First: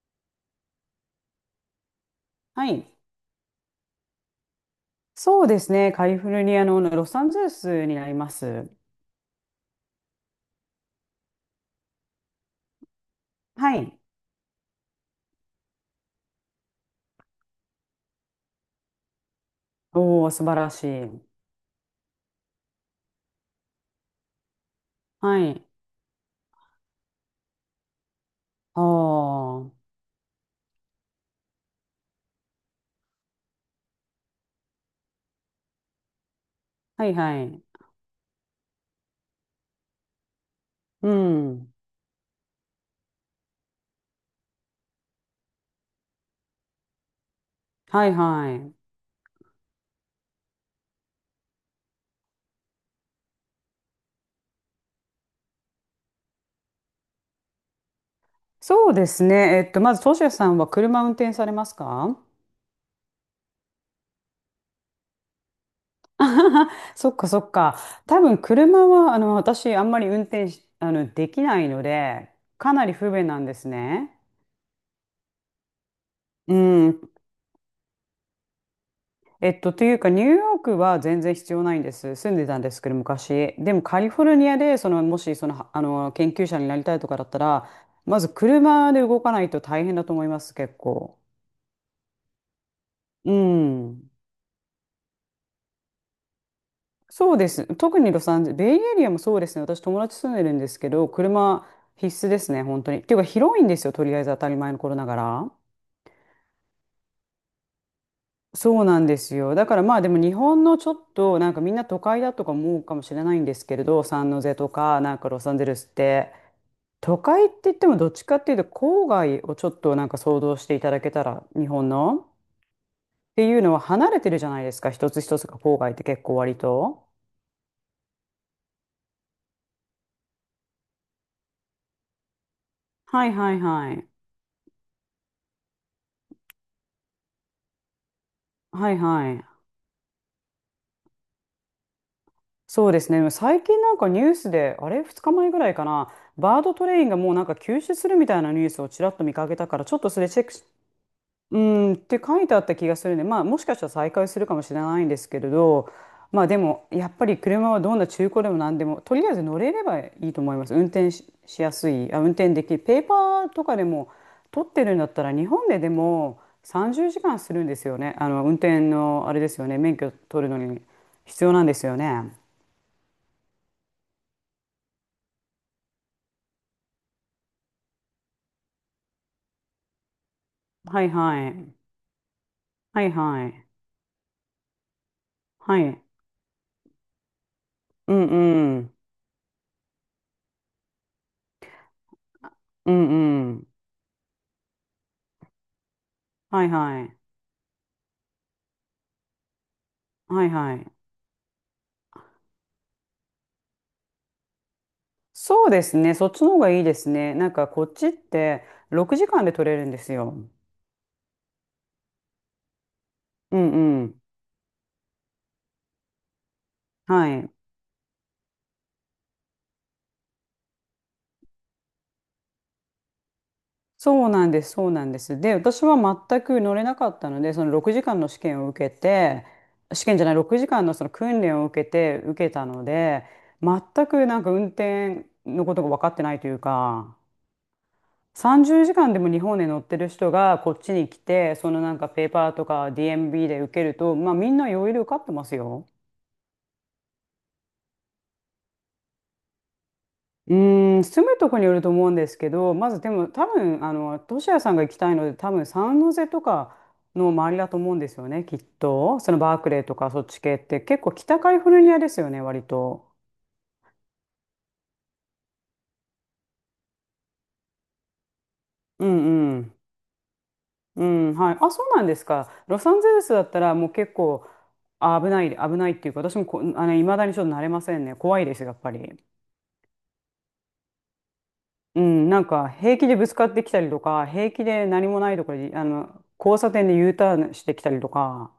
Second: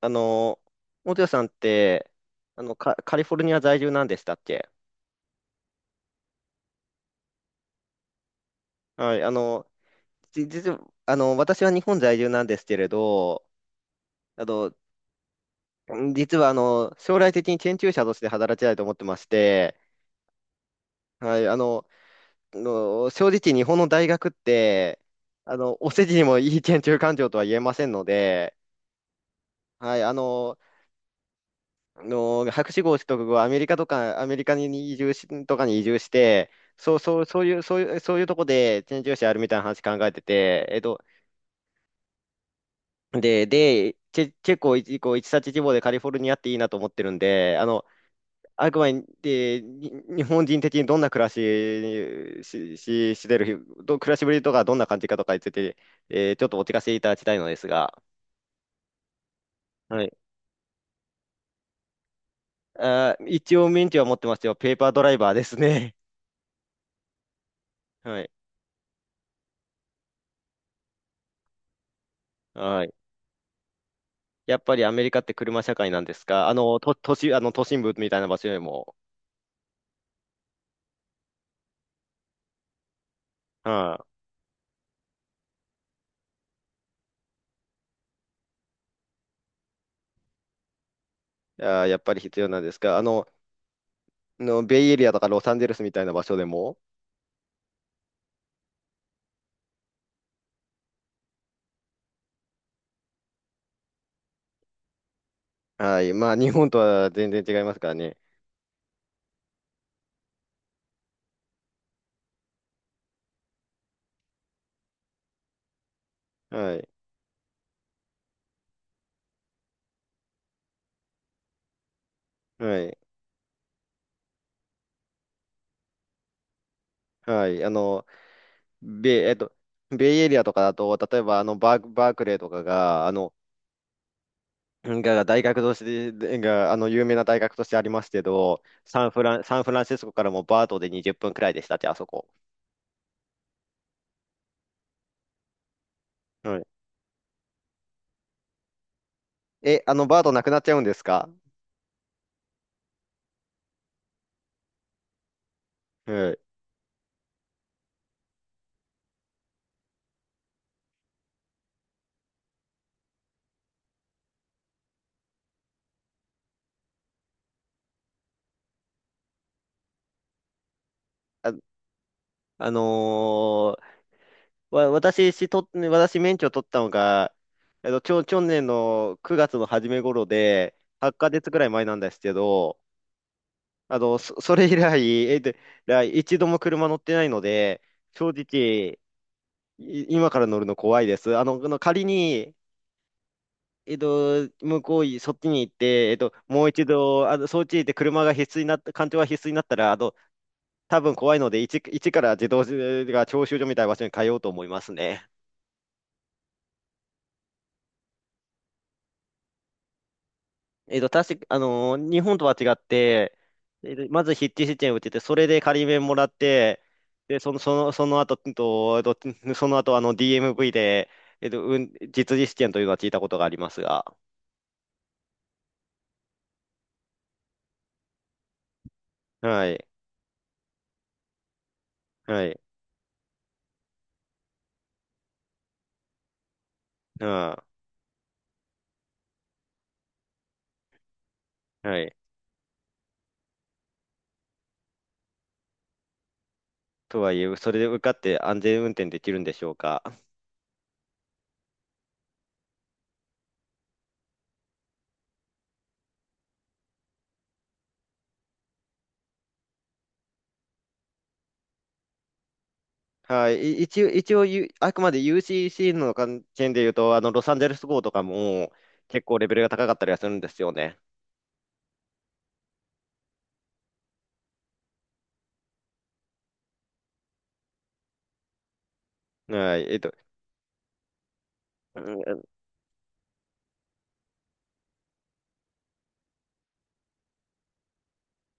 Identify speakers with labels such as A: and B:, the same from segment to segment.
A: あの、元谷さんって、
B: はい。
A: カリフォルニア在住なんでしたっけ？
B: そうですね。カリフォルニアのロサンゼルスになります。
A: はい。実は、私は日本在住なんですけれど、
B: はい。
A: あの、実は、あの、将来的に研究者として働きたいと思ってまして、
B: おお、素晴らしい。
A: はい。正直日本の大学って、
B: はい。
A: お世辞にもいい研究環境とは言えませんので、
B: ああ、は
A: はい。博士号取得後、アメリカとか、アメリカに移住し、とかに移住して、そう、
B: い
A: そう、そ
B: は
A: ういう、
B: い。
A: そういう、そういうとこでチェンジしあるみたいな話考えてて、
B: うん。
A: で、チェ、チェコ一、こ一冊地方でカリフォルニアっていいなと思ってるんで、
B: はいは
A: あ
B: い。
A: くまで、日本人的にどんな暮らしにし、し、してる、ど、暮らしぶりとかどんな感じかとかについて、ちょっとお聞かせいただきたいのですが、
B: そうですね。まず、
A: は
B: ト
A: い。
B: シヤさんは車運転されますか？
A: 一応免許は持ってますよ。ペーパードライバーですね。
B: あはは そっかそっか。
A: は
B: 多
A: い。
B: 分、車は、私、あんまり運転し、できないので、か
A: は
B: なり
A: い。
B: 不便なんですね。
A: やっぱりアメリカって車社会なんですか？あ
B: う
A: の、と、
B: ん、
A: 都市、あの、都心部みたいな場所よりも、
B: というか、ニューヨークは全然必要ないんです。住んでたんですけど、昔。でも、カ
A: は
B: リフォルニアで、その、もし、その、はあの、研究者になりたいとかだったら、まず車で動かないと大変だと思います、結構。
A: い。やっぱり必要なんですか？
B: うん。
A: ベイエリアとかロサンゼルスみたいな場所でも、
B: そうです。特にロサンゼル、ベイエリアもそうですね。私、友達住んでるんですけど、車必須ですね、本当に。っていうか、広いんですよ、とりあえず当たり前の頃ながら。
A: はい、まあ、日本とは全然違いますからね。
B: そうなんですよ。だからまあでも日本のちょっとなんかみんな都会だとか思うかもしれないんですけれど、サンノゼとかなんかロサンゼルスって
A: はい、
B: 都会って言ってもどっちかっていうと郊外をちょっとなんか想像していただけたら日本の
A: はい、
B: っていうのは離れてるじゃないですか、一つ一つが。郊外って結構割と。
A: はい。ベイ、えっと、ベイエリアとかだと、例えば、バークレーとかが、
B: はいはいはい。
A: 大学としてでが、あの、有名な大学としてありますけど、
B: はいは
A: サ
B: い。
A: ンフランシスコからもバートで20分くらいでしたって、あそこ。
B: そうですね。最近なんかニュースであれ、2日前ぐらいかな、
A: は
B: バー
A: い。
B: ドトレインがもうなんか休止するみたいなニュースをちらっと見かけたか
A: え、
B: ら、ち
A: あ
B: ょっ
A: の、
B: と
A: バ
B: そ
A: ー
B: れ
A: ト
B: チ
A: な
B: ェッ
A: く
B: ク。
A: なっちゃうんですか？
B: うん、って書いてあった気がするね。まあもしかしたら再開するかもしれないんですけれど、
A: はい。
B: まあでもやっぱり車はどんな中古でも何でもとりあえず乗れればいいと思います。運転し、しやすい、あ、運転できる。ペーパーとかでも取ってるんだったら、日本ででも30時間するんですよね。あの運転のあれですよね。免許取るのに必
A: あ、
B: 要なんですよね。
A: あのーわ、私、しと、私、免許取ったのが、去年の9月の初め頃で、
B: はい
A: 8ヶ
B: は
A: 月ぐらい
B: い。
A: 前なんですけど、
B: はいはい。
A: それ以来、えっと、
B: はい。
A: 一度も車乗ってないので、
B: うん
A: 正
B: うん。
A: 直、今から乗るの怖いです。あの、仮に、
B: うんうん。
A: えっと、向こうい、そっちに行って、も
B: は
A: う
B: い
A: 一
B: はい。
A: 度、そっちに行って車が必須になった、環境が必須になったら、
B: はいはい。
A: 多分怖いので、一から自動が教習所みたいな場所に通おうと思いますね。
B: そうですね。そっちの方がいいですね。なんかこっちって6時間で取れるんですよ。
A: 確か、日本とは違って、
B: うんうん。
A: まず筆致試験を受けて、それで仮免もらって、
B: は
A: で、
B: い。
A: その、その、その後、うんと、えっとその後、DMV で、実技試験というのは聞いたことがありますが、
B: そうなんです。そうなんです。で、私は全く乗れなかったので、その6時間の試験を受けて、
A: はい、
B: 試験じゃない、6時間のその訓練を受けて、
A: は
B: 受け
A: い、
B: たので、全くなんか運転のことが分かってないというか、
A: うん、
B: 30時間でも日本で乗ってる人がこっちに来て、そのなん
A: は
B: か
A: い。
B: ペーパーとか DMB で受けると、まあみんな余裕で受かってますよ。
A: とはいえ、それで受かって安全運転できるんでしょうか。
B: うーん、住むとこによると思うんですけど、まずでも多分、トシヤさんが行きたいので、多分サンノゼとかの周りだと思うんですよね、きっと。そのバークレーとかそっち系って結構北カリフォルニアですよね、割と。
A: はい。一応、あくまで UCC の関係で言うと、ロサンゼルス号とかも
B: う
A: 結構レベ
B: んう
A: ルが
B: ん。
A: 高かったりはするんですよね。
B: うん、はい。あ、そうなんですか。ロサンゼルスだったらもう結構あ危ない、危ないっていうか、私もこ、未だにちょっと慣れませんね。怖いです、やっぱり。
A: はい。う
B: うん、な
A: ん
B: んか平気でぶつかってきたりとか、平気で何もないところで、交差点で U ターンしてきたりとか。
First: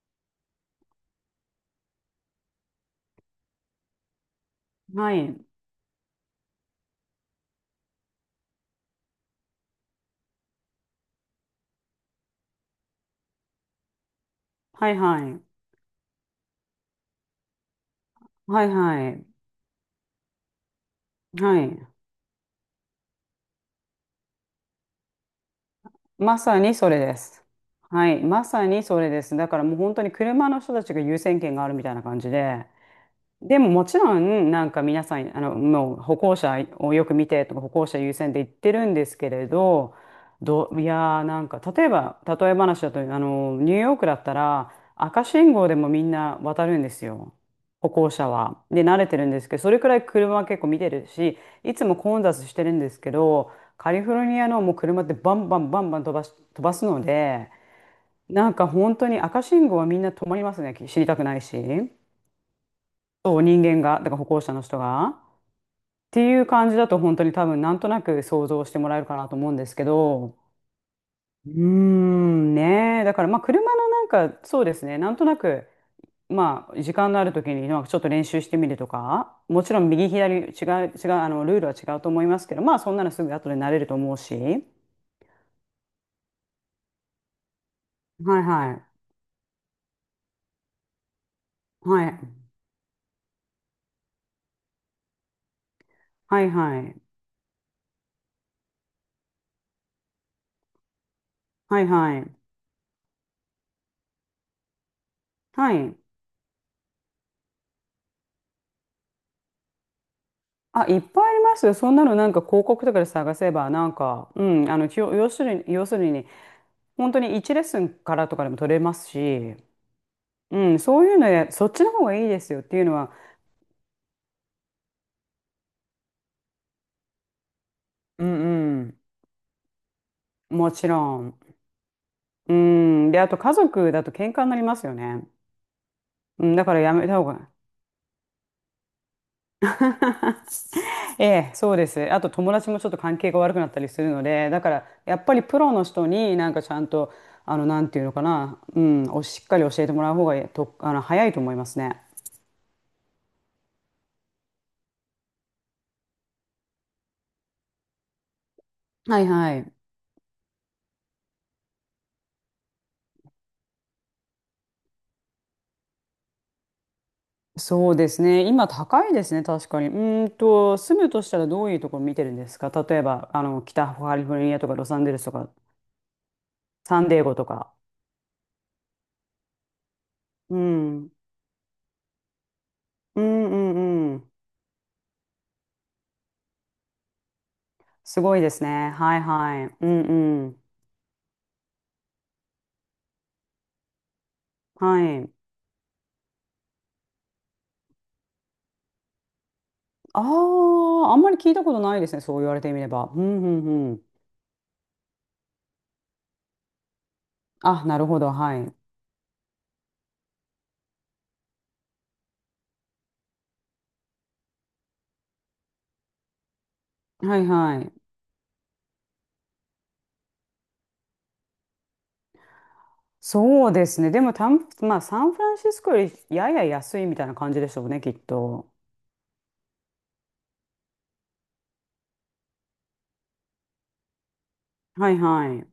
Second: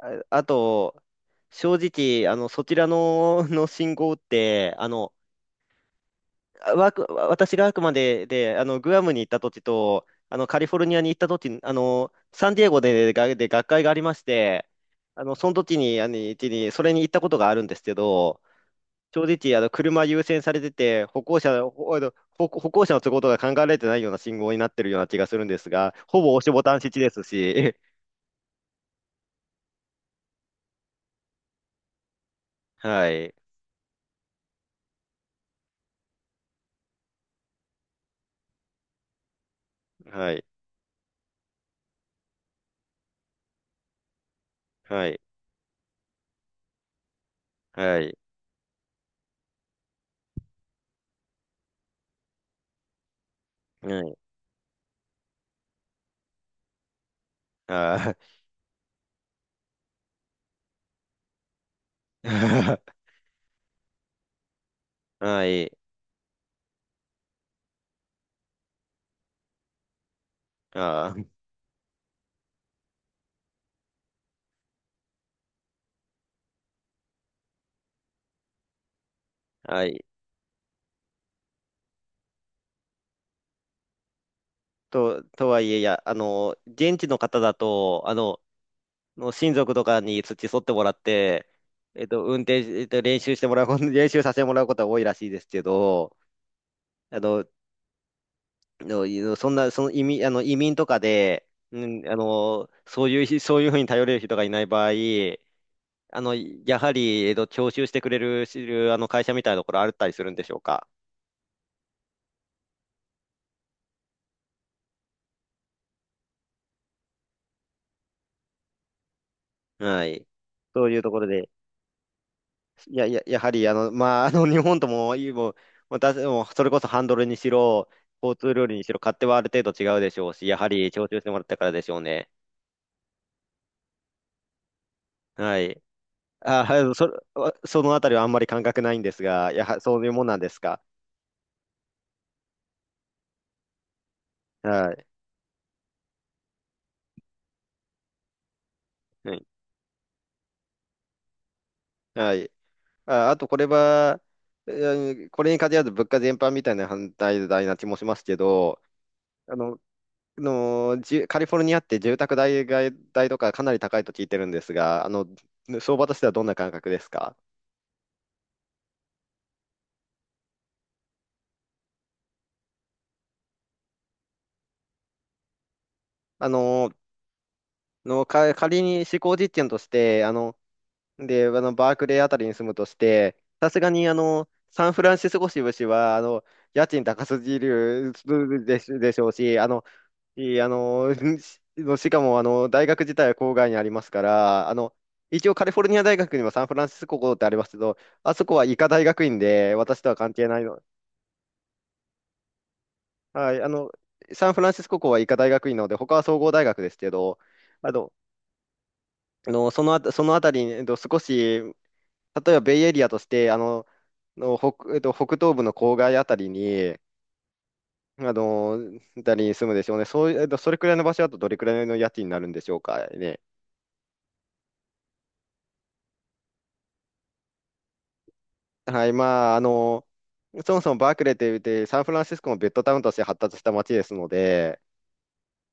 A: あと、正直、あの、そちらの、の信号って、
B: はい。
A: 私があくまで、グアムに行った時と、カリフォルニアに行った時、サンディエゴで、学会がありまして、
B: はいはい。
A: その時に、それに行ったことがあるんですけど、
B: はいは
A: 正
B: い。
A: 直、車優先されてて、
B: はい。
A: 歩行者の都合とか考えられてないような信号になってるような気がするんですが、ほぼ
B: ま
A: 押し
B: さ
A: ボ
B: に
A: タン設
B: それ
A: 置で
B: で
A: す
B: す。
A: し、
B: はい。まさにそれです。だからもう本当に車の人たちが優先権があるみたいな感じで。
A: はい、
B: でももちろん、なんか皆さん、もう歩行者をよく見てとか、歩行者優先で言ってるんですけれど、
A: はい、
B: どう、いやー、なんか、例えば、例え話だと、ニューヨークだったら、
A: はい、
B: 赤信号でもみんな渡るんですよ。歩
A: は
B: 行
A: い、
B: 者は。で、慣れてるんですけど、それくらい車は結構見てるし、いつも混雑してるんですけど、カ
A: は
B: リフォ
A: い、
B: ルニアのもう車ってバンバンバンバン飛ばし、飛ばすので、
A: あ
B: なんか本当に赤信号はみんな止まりますね、知りたくないし。
A: ー。
B: そう、人間が、だから歩行者の人が。
A: はい。
B: っていう感じだと本当に多分なんとなく想像してもらえるかなと思うんですけど、
A: あー
B: うーん、ねえ、だからまあ車のなんかそうですね、なんとなく、まあ時間のある時になんかちょっと練習してみるとか、もちろ
A: は
B: ん
A: い。
B: 右左違う、違う、あのルールは違うと思いますけど、まあそんなのすぐ後で慣れると思うし、
A: とはいえ、いや、現地の方だと、
B: はいはい、
A: 親族とかに付き添ってもらって、
B: は
A: えっ
B: い、
A: と、運転し、えっと、練習してもらうこと、練習させてもらうことは多いらしいですけど、
B: はいはい、
A: あの、のそんな、その移民とかで、
B: は
A: う
B: い
A: ん、あ
B: はい、
A: の、そういうひ、そういうふうに頼れる人がいない場合、
B: はい。
A: やはり、徴収してくれる、会社みたいなところあったりするんでしょうか？
B: あ、いっぱいありますよ。そんなのなんか広告とかで探せば、なんか、うん、きょ要するに、要するに本当に1レッスンからとかでも取れますし、
A: はい。
B: うん、
A: そういう
B: そう
A: と
B: いう
A: ころ
B: ので、
A: で、
B: そっちの方がいいですよっていうの
A: いや、
B: は、
A: いや、やはり、まあ、日本とも、いいもう、ももうそれこそハンドルにしろ、
B: う
A: 交通ルールにし
B: ん
A: ろ、勝手はある程度違うでしょうし、
B: う
A: や
B: ん、
A: は
B: もち
A: り、
B: ろ
A: 徴収しても
B: ん。
A: らったからでしょうね。
B: うん、で、あと家族だと喧嘩になりますよね。
A: はい。
B: うん、だか
A: は
B: らや
A: い。
B: めた方が。
A: そのあたりはあんまり感覚ないんですが、そういうもんなんですか？
B: ええ、そうです。あと友達もちょっと関係が悪くなったりするので、だから
A: はい。
B: やっぱりプロの人になんかちゃんと、なんていうのかな、うん、おしっかり教えてもらう方がと、早いと思いますね。
A: はい。あと、これは、うんこれに限らず物価全般みたいな反対代な気もしますけど、
B: はい
A: あ
B: はい。
A: の、カリフォルニアって住宅代が、代とかかなり高いと聞いてるんですが、相場としてはどんな感覚ですか？
B: そうですね。今高いですね、確かに。うーんと、住むとしたらどういうところ見てるんですか？例えば、北カリフォルニアとかロサンゼルスとか、
A: あの、
B: サンディエゴとか。
A: 仮に試行実験として、あの、
B: うん。うん
A: で、あの、バークレーあたりに住むとし
B: う
A: て、さすがに、
B: んうん。
A: サンフランシスコ支部市は、家賃高すぎる
B: すごいですね。
A: で
B: は
A: し
B: い
A: ょうし、
B: は
A: あ
B: い。
A: の、
B: うんう
A: い
B: ん。
A: い、あの、しかも、大学自体は郊外にありますから、
B: はい。
A: 一応カリフォルニア大学にはサンフランシスコ校ってありますけど、あそこは医科大学院で、私とは
B: あ
A: 関係ないの。
B: あ、あんまり聞いたことないですね、そう言われてみれば。うんう
A: はい。
B: んうん。
A: サンフランシスコ校は医科大学院なので、他は総合大学ですけど、
B: あ、
A: あ
B: なる
A: の、
B: ほど。はい。
A: そのあたりに、例えばベイエリアとして、北、北東部の郊外あたりに、
B: はいはい。
A: あの、あたりに住むでしょうね。そういう、それくらいの場所だとどれくらいの家賃になるんでしょうかね。
B: そうですね。でも、たん、まあ、サンフランシスコよりやや安いみたいな感じでしょうね、きっと。
A: はい、まあ、そもそもバークレーって言って、サンフランシスコもベッドタウンとして発達した街ですので、
B: はいはい。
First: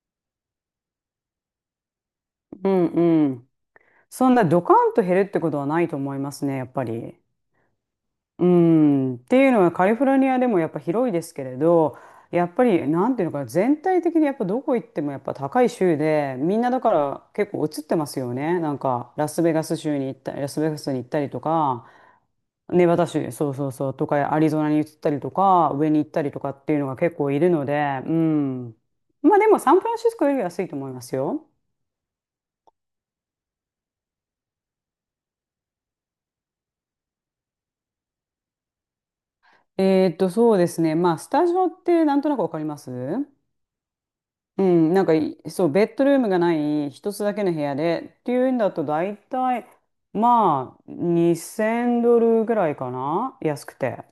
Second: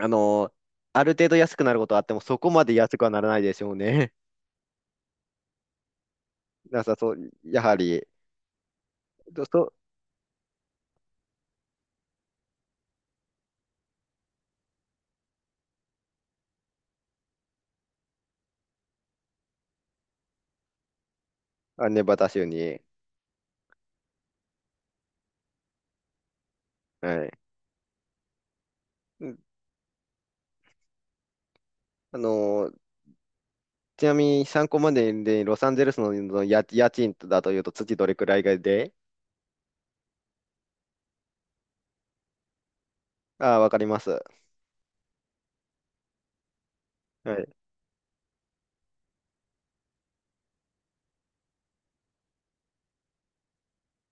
A: あの、ある程度安くなることはあっても、そこま
B: う
A: で
B: ん
A: 安くはなら
B: う
A: ない
B: ん。
A: でしょうね。
B: そんなドカンと減るってことはないと思いますね、や っ
A: な
B: ぱ
A: さそ
B: り。
A: う、やはり。
B: うん。って
A: そう
B: いうの
A: そう。
B: はカリフォルニアでもやっぱ広いですけれど、やっぱりなんていうのかな、全体的にやっぱどこ行ってもやっぱ高い州で、みんなだから結構移ってますよね。なんかラスベガス州に行った、ラスベガスに行ったりとか、
A: ネバダ州に。
B: ネバダ州、そうそうそう、とかアリゾナに移ったりとか、上に行ったりとかっていうのが結
A: は
B: 構
A: い。
B: いるので、うん。
A: う
B: ま
A: ん。
B: あでもサンフランシスコより安いと思いますよ。
A: あの、ちなみに参考までで、ロサンゼルスの家賃だというと、月どれくらいがで、
B: えーっと、そうですね。まあ、スタジオってなんとなくわかります
A: ああ、わかります。
B: うん、なんかい、そう、ベッドルームがない一つ
A: は
B: だけ
A: い。
B: の部屋でっていうんだと大体、まあ、2,000ドルぐらいかな、安くて。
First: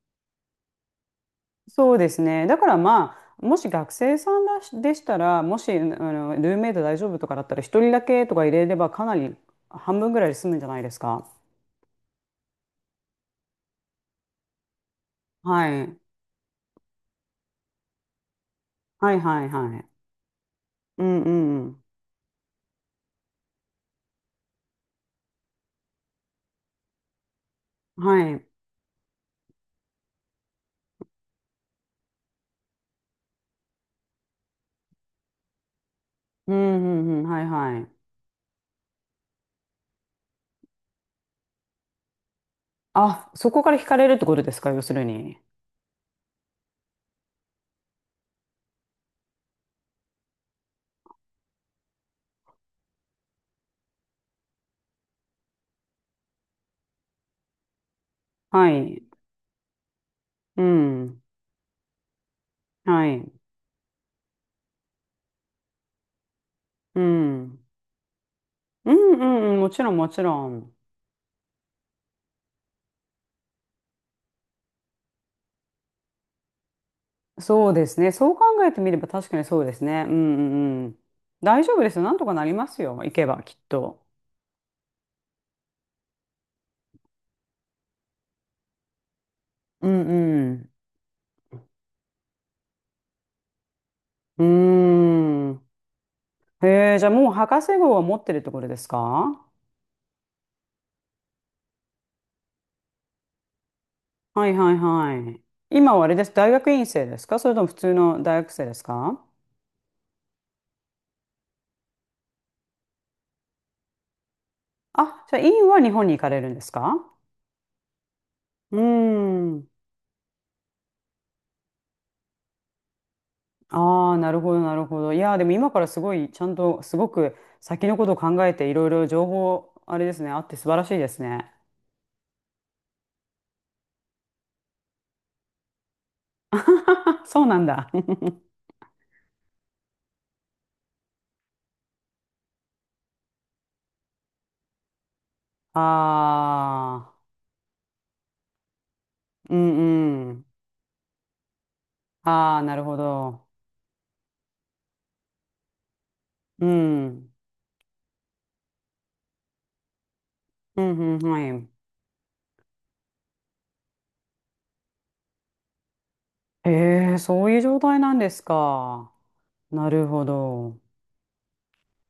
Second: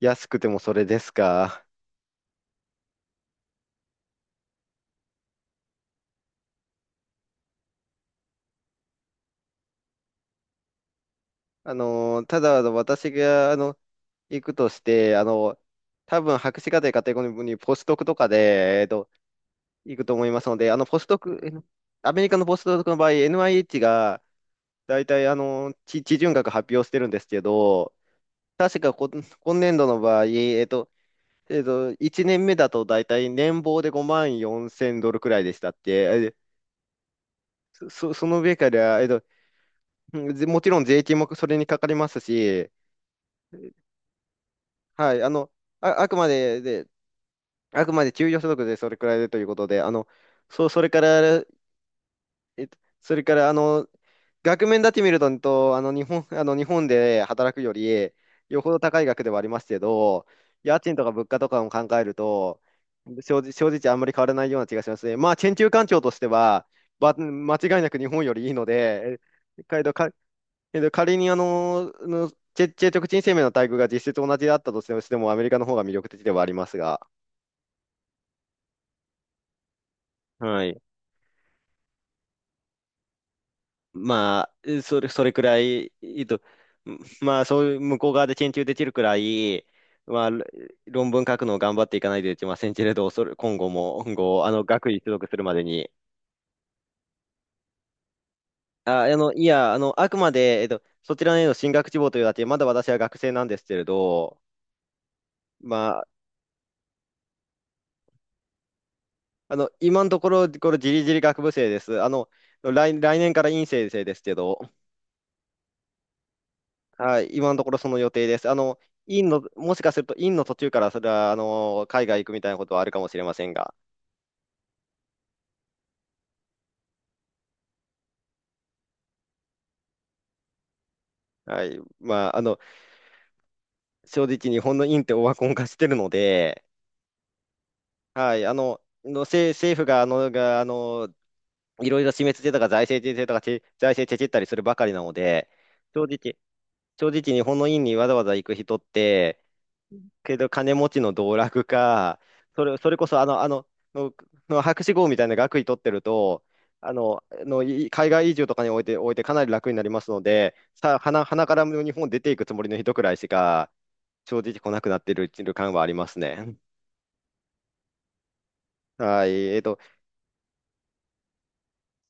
A: 安くてもそれですか？
B: そうですね。だからまあ、もし学生さんだしでしたら、もし、ルームメイト大丈夫とかだったら、一人だけとか入れればかなり半分ぐらいで済むんじゃないですか。
A: ただ、私が、行くとして、
B: はい。
A: 多分博士課程カテゴリーにポスドクとかで、
B: はいはいはい。
A: 行くと思いますので、あの、ポ
B: う
A: スド
B: んう
A: ク、え
B: ん
A: の
B: うん。
A: アメリカのポスドクの場合、NIH が大体、地準学発表してるんですけど、
B: はい。
A: 確かこ、今年度の場合、1年目だと大体年俸で5万4千ドルくらいでしたって、え
B: うんうんうん。はいはい。
A: その上から、えっと、うんぜもちろん税金もそれにかかりますし、
B: あ、そこから惹かれるってことですか、要する
A: はい。あ
B: に？
A: の、あ、あくまで、であくまで給与所得でそれくらいでということで、そう、それから、それから、額面だけ見ると、とあの、日本、日本で働くより、よ
B: は
A: ほど高
B: い。
A: い額ではありますけど、
B: う
A: 家賃とか
B: ん。
A: 物価とかも考えると、
B: はい。
A: 正直あんまり変わらないような気がしますね。まあ、研究環境としては、
B: うん。う
A: 間違
B: ん
A: いなく日本よりいいの
B: う
A: で、
B: んうん。
A: え
B: もち
A: け
B: ろ
A: ど、
B: んも
A: か、
B: ちろん。
A: けど仮に、結局人生命の待遇が実質同じだったとしても、アメリカの方が魅力的ではありますが。
B: そうですね。そう考えてみれば確かにそうですね。うんう
A: はい。
B: んうん。大丈夫ですよ。なんとかなりますよ。行けばきっと。
A: まあ、それくらい、まあ、そういう向こう側で研究できるくらい、
B: うん
A: まあ、
B: うん。
A: 論文書くのを頑張っていかないといけませんけれど、それ、今後も、今
B: う
A: 後、
B: ー
A: 学位取得するまで
B: ん。
A: に。
B: へえ、じゃあもう博士号は持ってるところですか？
A: い
B: は
A: や、あくまで、そちらへの進学志望というだけ、まだ私は学生なんですけれ
B: い
A: ど、
B: はいはい。今
A: ま
B: は
A: あ、
B: あれです。大学院生ですか、それとも普通の大学生ですか？
A: 今のところ、これ、じりじり学部生です。来年から院生生ですけど、
B: あ、じゃあ院は日本に行かれるんですか？
A: はい、今のところその予定です。
B: うーん。
A: もしかすると院の途中からそれは、海外行くみたいなことはあるかもしれませんが、
B: ああ、なるほど、なるほど。いやー、でも今からすごい、ちゃんと、すごく先のことを考えて、いろいろ情報、あれですね、あって素晴らしいですね。
A: はい、まあ、正直日本の院ってオワコン化してるので、
B: そうなんだ。
A: はい。政府が、いろいろ示してたか財政税制とか財政チェチったりするばかりなので、正直、正
B: ああ、
A: 直日本の院にわざわざ行く人って、
B: うんう
A: け
B: ん。
A: ど金持ちの道楽か、
B: ああ、なる
A: そ
B: ほ
A: れこそあの、
B: ど。
A: あの、の、の博士号みたいな学位取ってると、
B: うん。
A: 海外移住とかにおいて、おいてかなり楽になりますので、
B: う
A: さ
B: ん
A: あ、
B: うん、
A: 鼻
B: は
A: から
B: い。
A: 日本出ていくつもりの人くらいしか、正直来なくなっている感はありますね。
B: へえ、そういう状態なんですか。
A: はい。
B: なるほど。